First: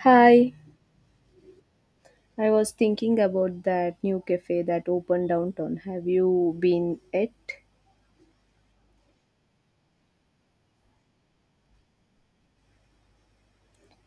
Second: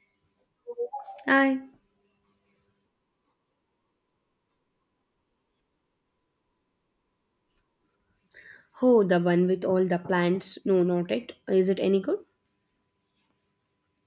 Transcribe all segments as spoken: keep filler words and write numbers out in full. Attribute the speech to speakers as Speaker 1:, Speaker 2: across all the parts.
Speaker 1: Hi,
Speaker 2: I
Speaker 1: I was thinking about that new cafe that opened downtown. Have you been it?
Speaker 2: oh, the one with all the plants. No, not it. Is it any good?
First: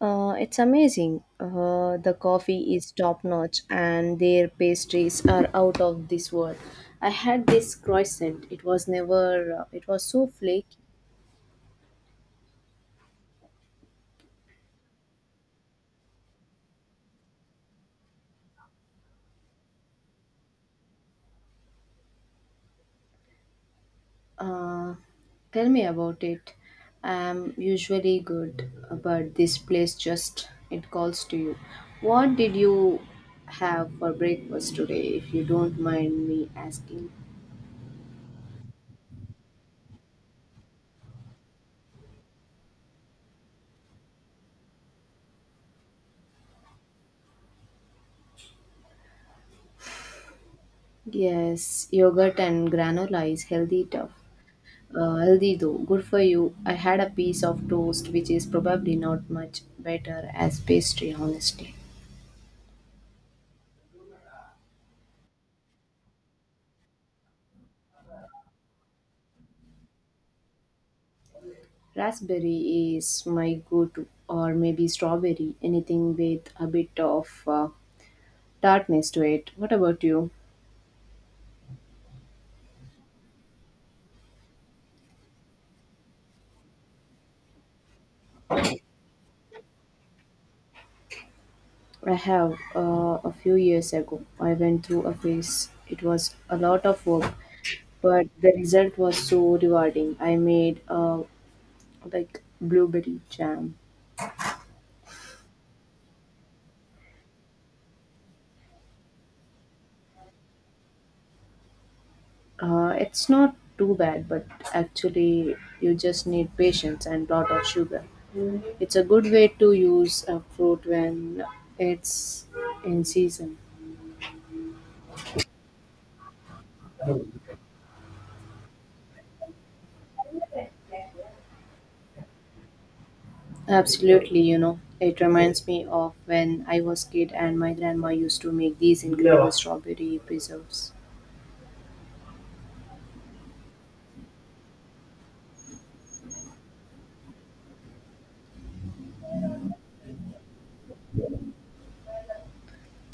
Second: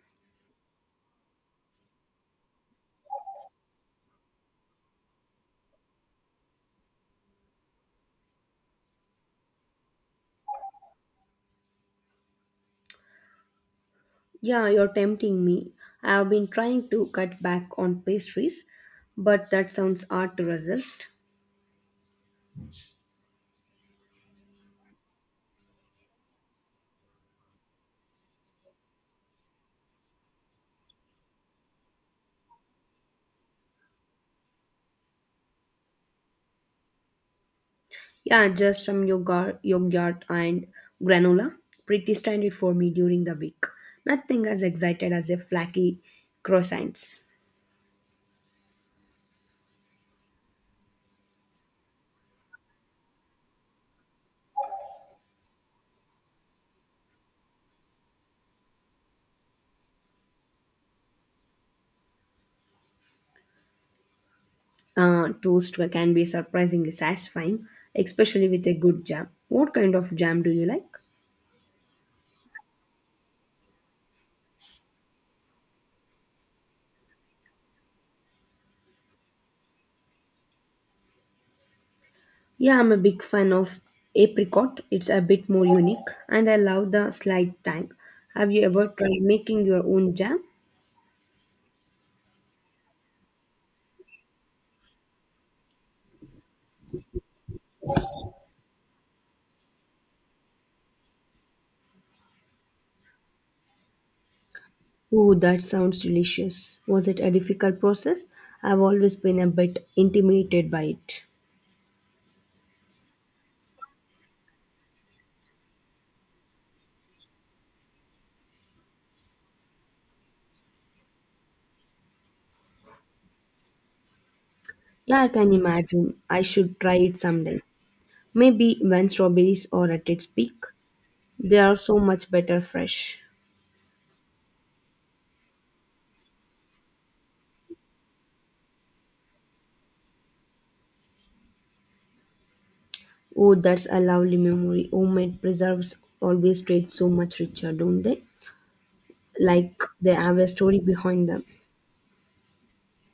Speaker 1: Uh, it's amazing. Uh, the coffee is top notch and their pastries are out of this world. I had this croissant. It was never, uh, it was so flaky.
Speaker 2: Yeah, you're tempting me. I have been trying to cut back on pastries, but that sounds hard to resist.
Speaker 1: Uh, Tell me about it. I'm usually good, but this place just it calls to you. What did you have for breakfast today, if you don't mind me asking?
Speaker 2: Yeah, just some yogurt, yogurt and granola. Pretty standard for me during the week. Nothing as excited as a flaky croissants.
Speaker 1: Yes, yogurt and granola is healthy tough. Uh, healthy though, good for you. I had a piece of toast, which is probably not much better as pastry, honestly.
Speaker 2: Uh, toast can be surprisingly satisfying, especially with a good jam. What kind of jam do you like?
Speaker 1: Raspberry is my go to, or maybe strawberry, anything with a bit of uh, darkness to it. What about you?
Speaker 2: Yeah, I'm a big fan of apricot. It's a bit more unique and I love the slight tang. Have you ever tried making your own jam?
Speaker 1: I have uh, a few years ago. I went through a phase. It was a lot of work, but the result was so rewarding. I made uh, like blueberry jam.
Speaker 2: Oh, that sounds delicious. Was it a difficult process? I've always been a bit intimidated by it.
Speaker 1: Uh, it's not too bad, but actually, you just need patience and lot of sugar. It's a good way to use a fruit when it's in season.
Speaker 2: Yeah, I can imagine. I should try it someday. Maybe when strawberries are at its peak. They are so much better fresh.
Speaker 1: Absolutely, you know, it reminds me of when I was kid and my grandma used to make these incredible strawberry preserves.
Speaker 2: Oh, that's a lovely memory. Homemade preserves always taste so much richer, don't they? Like they have a story behind them.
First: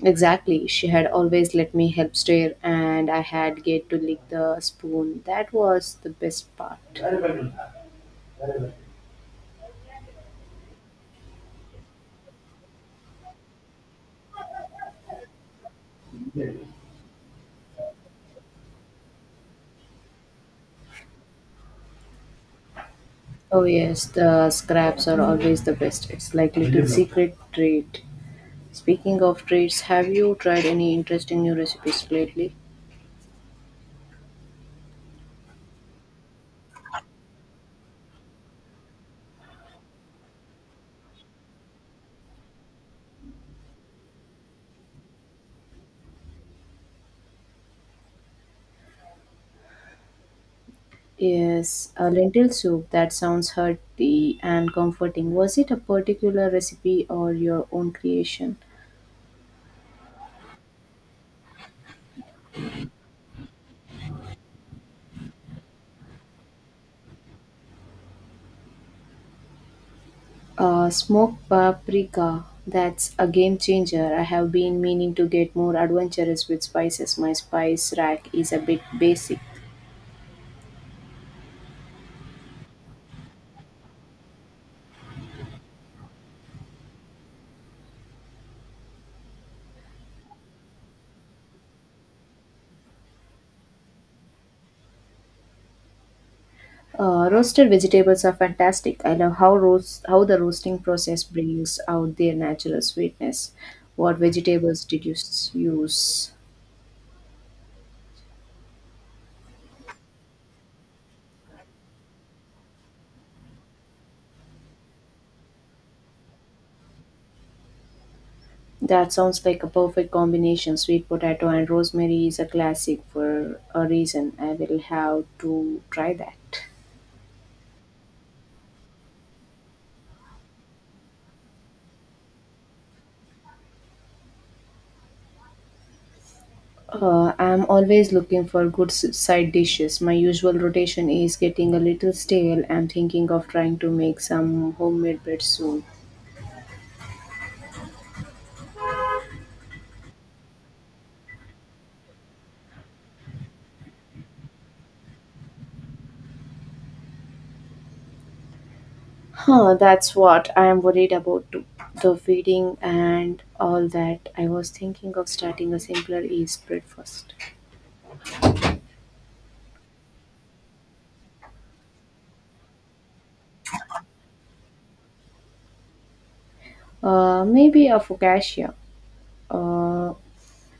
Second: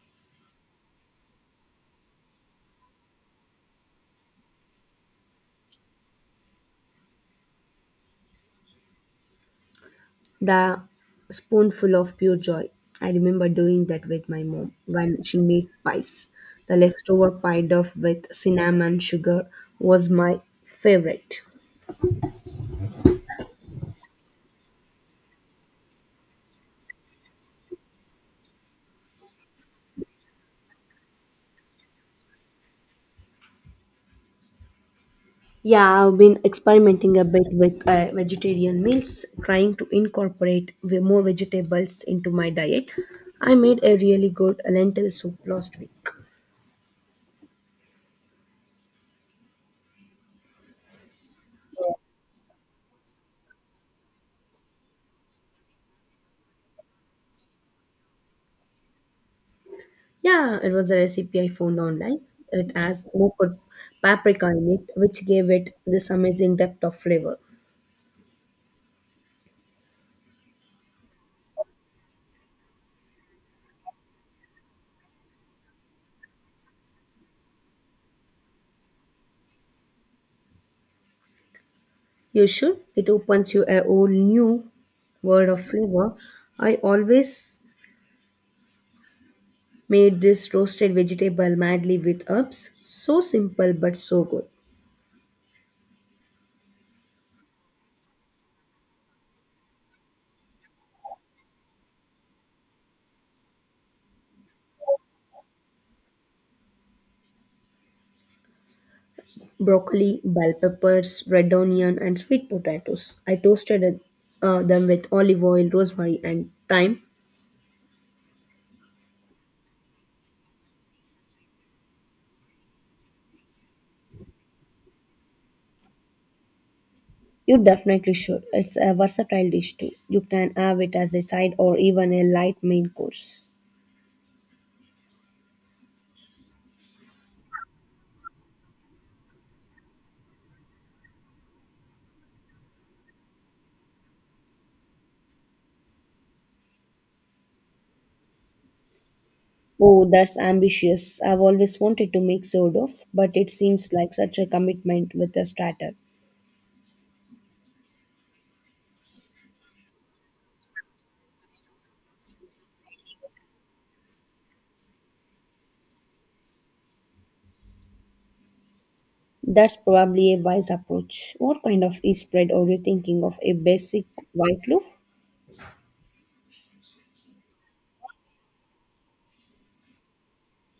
Speaker 1: Exactly, she had always let me help stir and I had get to lick the spoon. That was the best part.
Speaker 2: The spoonful of pure joy. I remember doing that with my mom when she made pies. The leftover pie dough with cinnamon sugar was my favorite.
Speaker 1: Oh yes, the scraps are always the best. It's like little secret treat. Speaking of treats, have you tried any interesting new recipes lately?
Speaker 2: Yeah, I've been experimenting a bit with uh, vegetarian meals, trying to incorporate ve- more vegetables into my diet. I made a really good lentil soup last week.
Speaker 1: Yes, a lentil soup that sounds hearty and comforting. Was it a particular recipe or your own creation?
Speaker 2: Yeah, it was a recipe I found online. It has more paprika in it, which gave it this amazing depth of flavor.
Speaker 1: Uh, smoked paprika, that's a game changer. I have been meaning to get more adventurous with spices. My spice rack is a bit basic.
Speaker 2: You should. It opens you a whole new world of flavor. I always made this roasted vegetable madly with herbs. So simple but so good.
Speaker 1: Uh, roasted vegetables are fantastic. I love how roast how the roasting process brings out their natural sweetness. What vegetables did you s- use?
Speaker 2: Broccoli, bell peppers, red onion, and sweet potatoes. I toasted uh, them with olive oil, rosemary, and thyme.
Speaker 1: That sounds like a perfect combination. Sweet potato and rosemary is a classic for a reason. I will have to try that.
Speaker 2: You definitely should. It's a versatile dish too. You can have it as a side or even a light main course.
Speaker 1: Uh, I'm always looking for good s- side dishes. My usual rotation is getting a little stale. I'm thinking of trying to make some homemade bread soon.
Speaker 2: Oh, that's ambitious. I've always wanted to make Sordov, but it seems like such a commitment with a starter.
Speaker 1: Huh, that's what I am worried about too. The feeding and all that. I was thinking of starting a simpler yeast bread first.
Speaker 2: That's probably a wise approach. What kind of yeast spread are you thinking of? A basic white loaf?
Speaker 1: Uh, maybe a focaccia. Uh,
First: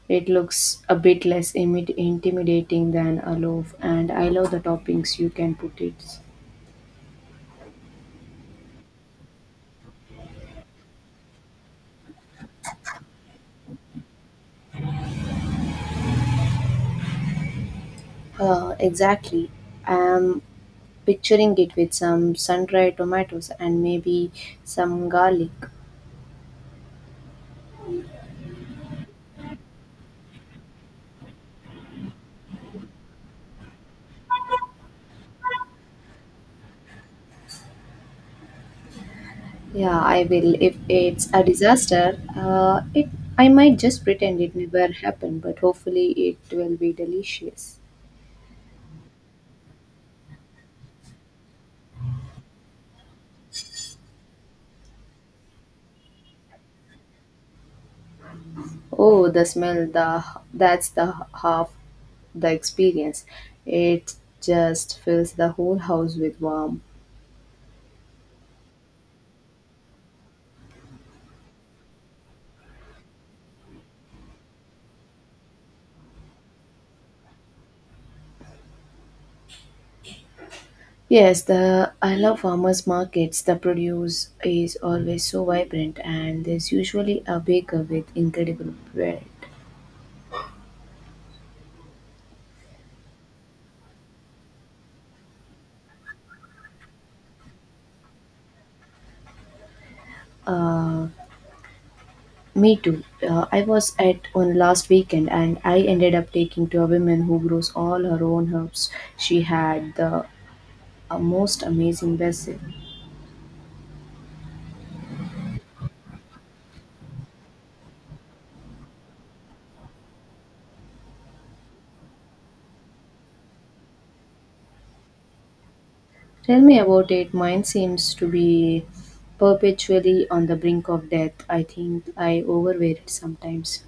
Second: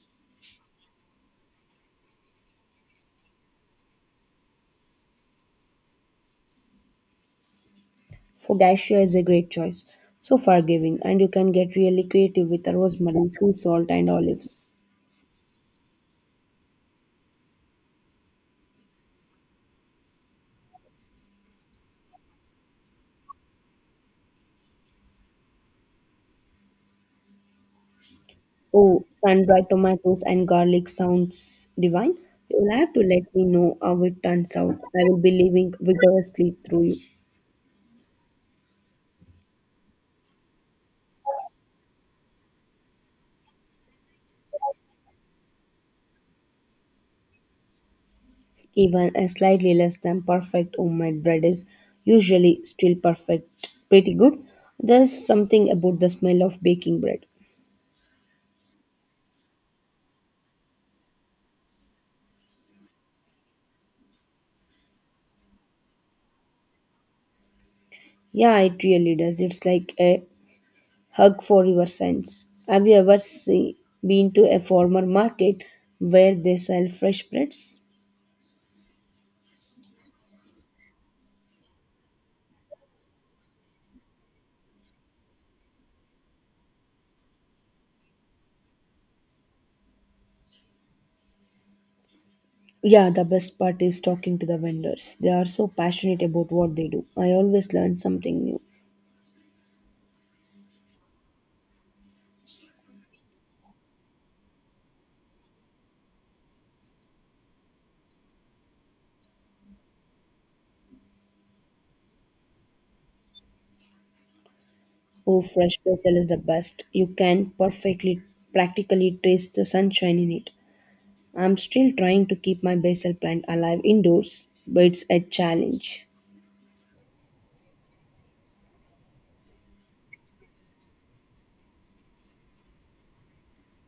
Speaker 1: It looks a bit less imid- intimidating than a loaf, and I love the toppings you can put it.
Speaker 2: Focaccia is a great choice. So forgiving, and you can get really creative with the rosemary, sea salt, and olives.
Speaker 1: Uh, exactly. I'm picturing it with some sun-dried tomatoes and maybe some garlic.
Speaker 2: Oh, sun-dried tomatoes and garlic sounds divine. You'll have to let me know how it turns out. I will be living vigorously through you.
Speaker 1: Yeah, I will. If it's a disaster, uh, it I might just pretend it never happened, but hopefully it will be delicious.
Speaker 2: Even a slightly less than perfect homemade bread is usually still perfect, pretty good. There's something about the smell of baking bread.
Speaker 1: Oh, the smell, the that's the half the experience. It just fills the whole house with warmth.
Speaker 2: Yeah, it really does. It's like a hug for your sense. Have you ever see, been to a farmer market where they sell fresh breads?
Speaker 1: Yes, the I love farmers markets. The produce is always so vibrant, and there's usually a baker with incredible bread.
Speaker 2: Yeah, the best part is talking to the vendors. They are so passionate about what they do. I always learn something new.
Speaker 1: Uh, Me too. Uh, I was at one last weekend, and I ended up taking to a woman who grows all her own herbs. She had the uh, most amazing basil.
Speaker 2: Oh, fresh basil is the best. You can perfectly, practically taste the sunshine in it. I'm still trying to keep my basil plant alive indoors, but it's a challenge.
Speaker 1: Tell me about it. Mine seems to be perpetually on the brink of death. I think I overwear it sometimes.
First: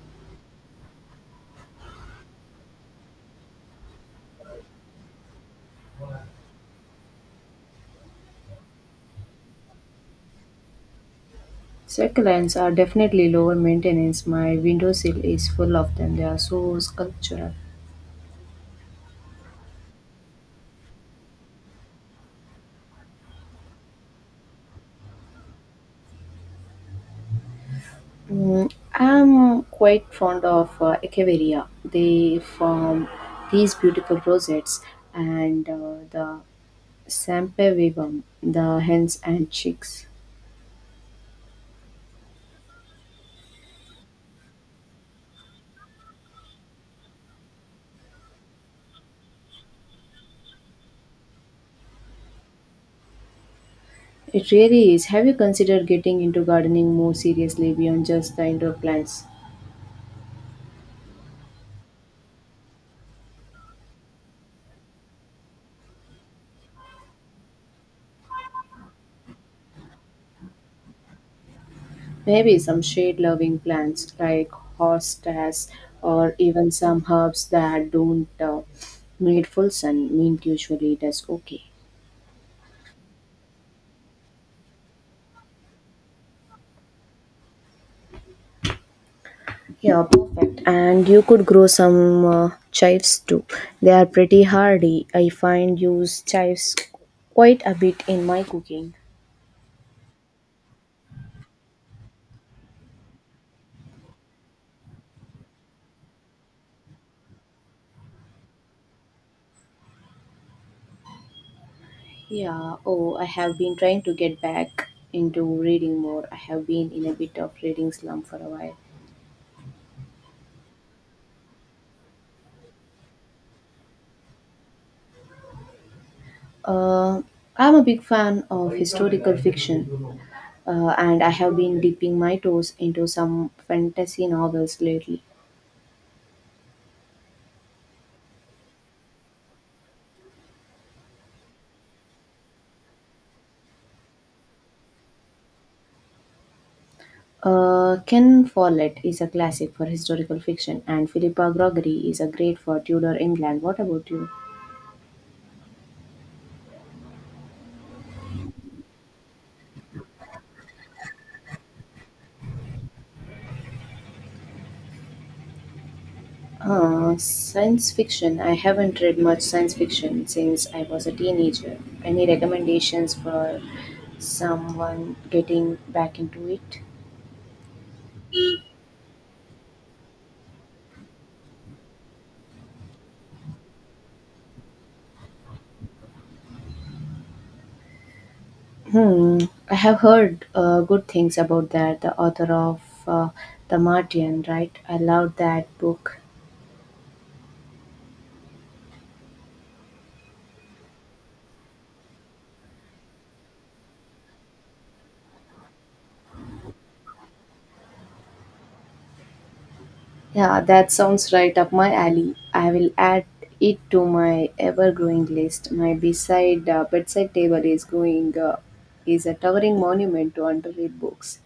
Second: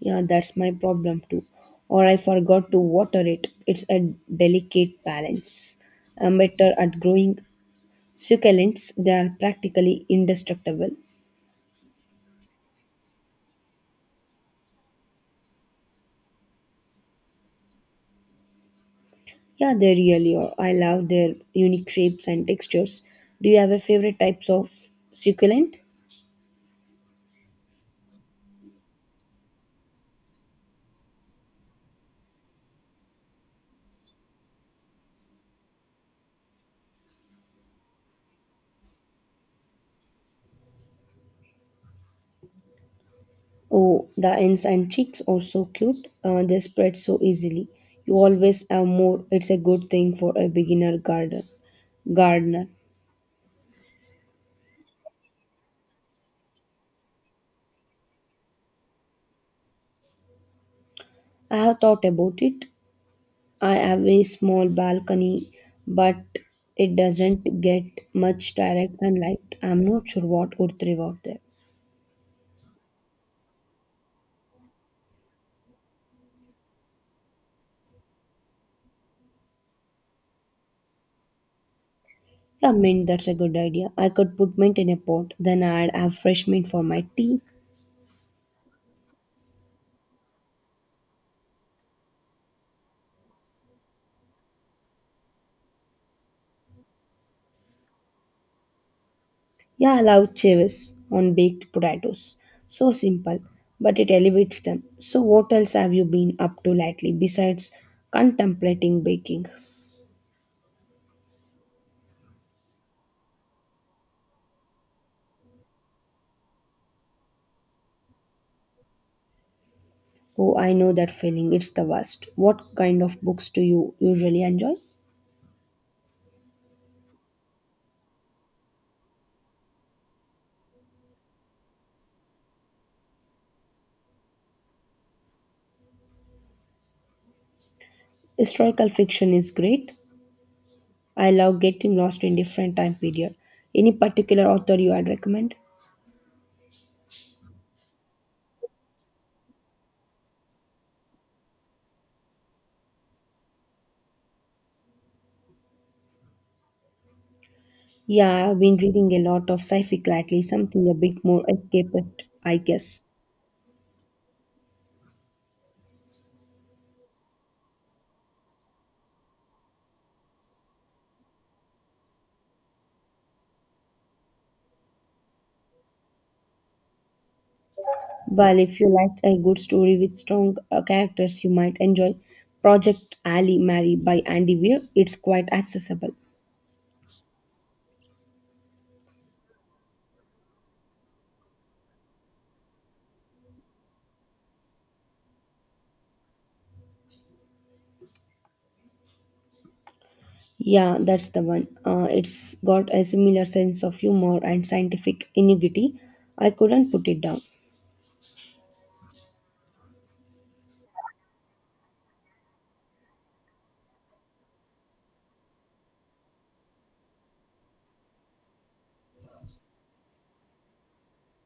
Speaker 2: Yeah, that's my problem too. Or I forgot to water it. It's a delicate balance. I'm better at growing succulents. They are practically indestructible.
Speaker 1: Succulents are definitely lower maintenance. My windowsill is full of them. They are so sculptural.
Speaker 2: Yeah, they really are. I love their unique shapes and textures. Do you have a favorite types of succulent?
Speaker 1: Mm, I'm quite fond of uh, Echeveria. They form these beautiful rosettes and uh, the Sampevivum, the hens and chicks.
Speaker 2: Oh, the ends and chicks are so cute. Uh, they spread so easily. You always have more. It's a good thing for a beginner gardener. gardener.
Speaker 1: It really is. Have you considered getting into gardening more seriously beyond just the indoor plants?
Speaker 2: I have thought about it. I have a small balcony, but it doesn't get much direct sunlight. I'm not sure what would thrive out there.
Speaker 1: Maybe some shade loving plants like hostas or even some herbs that don't uh, need full sun. Mint usually does okay.
Speaker 2: Yeah, mint, that's a good idea. I could put mint in a pot, then I'd have fresh mint for my tea.
Speaker 1: Yeah, perfect. And you could grow some uh, chives too. They are pretty hardy. I find use chives quite a bit in my cooking.
Speaker 2: Yeah, I love chives on baked potatoes. So simple, but it elevates them. So, what else have you been up to lately besides contemplating baking?
Speaker 1: Yeah, oh, I have been trying to get back into reading more. I have been in a bit of reading slump for a while.
Speaker 2: Oh, I know that feeling. It's the worst. What kind of books do you usually enjoy?
Speaker 1: Uh, I'm a big fan of historical fiction, uh, and I have been dipping my toes into some fantasy novels lately.
Speaker 2: Historical fiction is great. I love getting lost in different time period. Any particular author you would recommend?
Speaker 1: Uh, Ken Follett is a classic for historical fiction, and Philippa Gregory is a great for Tudor England. What about you?
Speaker 2: Yeah, I've been reading a lot of sci-fi lately, something a bit more escapist, I guess.
Speaker 1: Uh, science fiction. I haven't read much science fiction since I was a teenager. Any recommendations for someone getting back into it?
Speaker 2: Well, if you like a good story with strong uh, characters, you might enjoy Project Ali Mary by Andy Weir. It's quite accessible.
Speaker 1: Hmm. I have heard uh, good things about that. The author of uh, The Martian, right? I love that book.
Speaker 2: Yeah, that's the one. Uh, it's got a similar sense of humor and scientific ingenuity. I couldn't put it down.
Speaker 1: Yeah, that sounds right up my alley. I will add it to my ever-growing list. My beside uh, bedside table is going uh, is a towering monument to underread books.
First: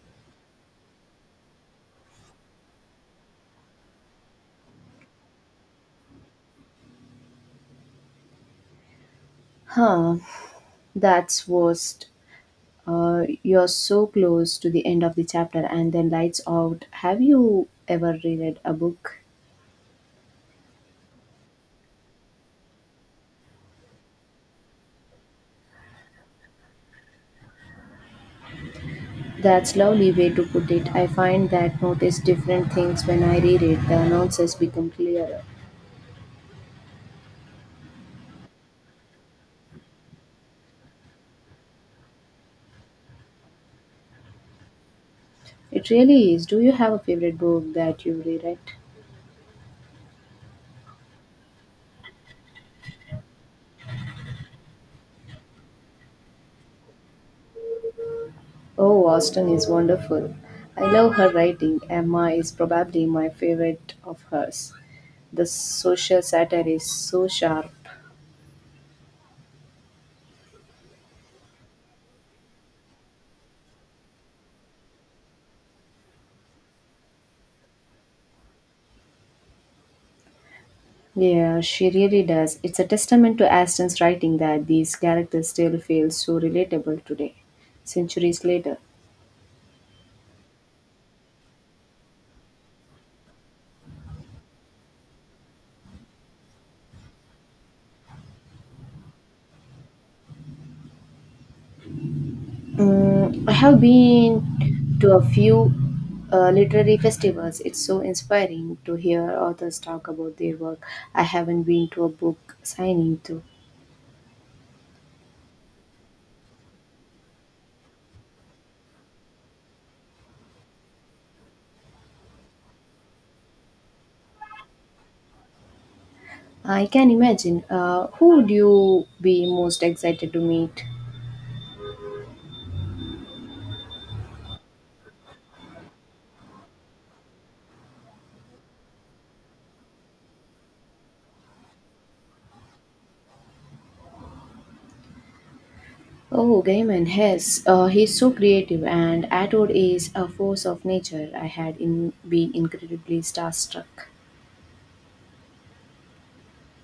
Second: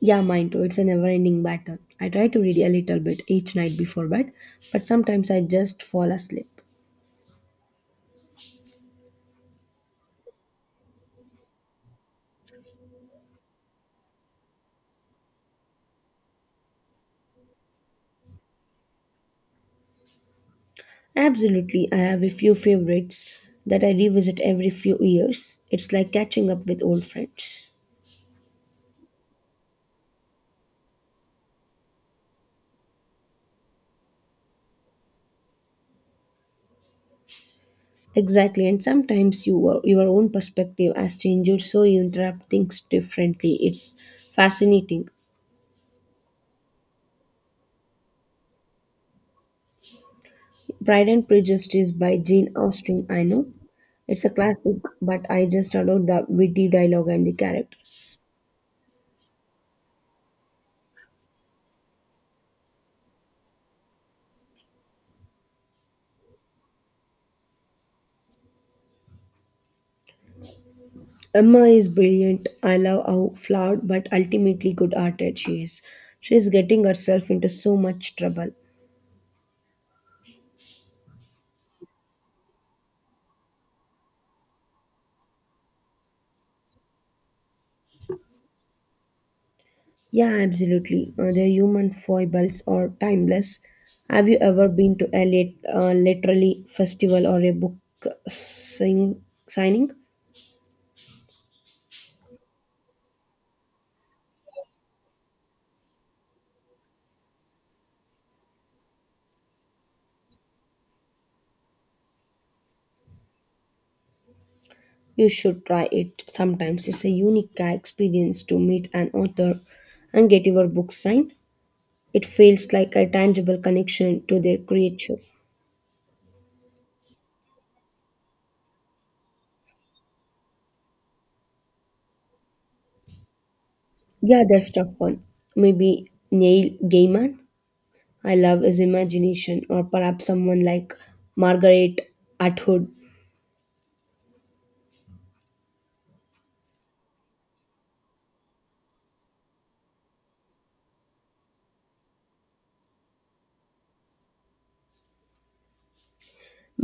Speaker 2: Yeah, mine too. It's a never ending battle. I try to read a little bit each night before bed, but sometimes I just fall asleep.
Speaker 1: Huh, that's worst. Uh, you're so close to the end of the chapter and then lights out. Have you ever reread a book?
Speaker 2: Absolutely, I have a few favorites that I revisit every few years. It's like catching up with old friends.
Speaker 1: That's lovely way to put it. I find that notice different things when I reread. The nuances become clearer.
Speaker 2: Exactly, and sometimes your your own perspective has changed, so you interpret things differently. It's fascinating.
Speaker 1: It really is. Do you have a favorite book that you reread?
Speaker 2: Pride and Prejudice by Jane Austen. I know it's a classic, but I just adore the witty dialogue and the characters.
Speaker 1: Oh, Austen is wonderful. I love her writing. Emma is probably my favorite of hers. The social satire is so sharp.
Speaker 2: Emma is brilliant. I love how flawed but ultimately good-hearted she is. She is getting herself into so much trouble.
Speaker 1: Yeah, she really does. It's a testament to Aston's writing that these characters still feel so relatable today, centuries later.
Speaker 2: Yeah, absolutely. Uh, the human foibles are timeless. Have you ever been to a lit, uh, literally festival or a book sing- signing?
Speaker 1: Mm, I have been to a few uh, literary festivals. It's so inspiring to hear authors talk about their work. I haven't been to a book signing, though.
Speaker 2: You should try it. Sometimes it's a unique experience to meet an author and get your book signed. It feels like a tangible connection to their creature.
Speaker 1: I can imagine. Uh, who would you be most excited to meet?
Speaker 2: Yeah, that's tough one. Maybe Neil Gaiman. I love his imagination, or perhaps someone like Margaret Atwood.
Speaker 1: Oh, Gaiman, yes. Uh, he's so creative, and Atwood is a force of nature. I had in, been incredibly starstruck.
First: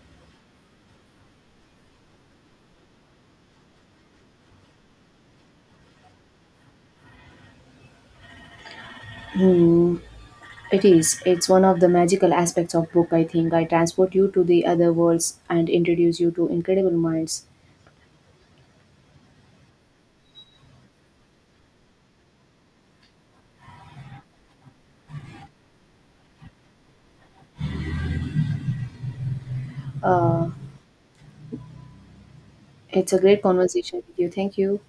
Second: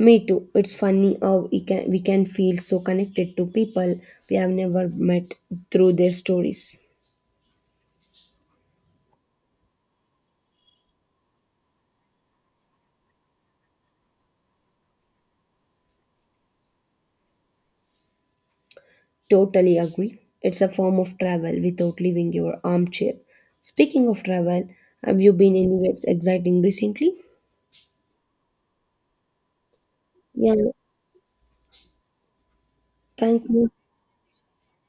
Speaker 2: Me too. It's funny how we can we can feel so connected to people we have never met through their stories.
Speaker 1: Hmm, it is. It's one of the magical aspects of book, I think. I transport you to the other worlds and introduce you to incredible minds.
Speaker 2: Totally agree. It's a form of travel without leaving your armchair. Speaking of travel, have you been anywhere exciting recently?
Speaker 1: Uh,
Speaker 2: Yeah,
Speaker 1: it's a great
Speaker 2: thank you.
Speaker 1: conversation with you. Thank you.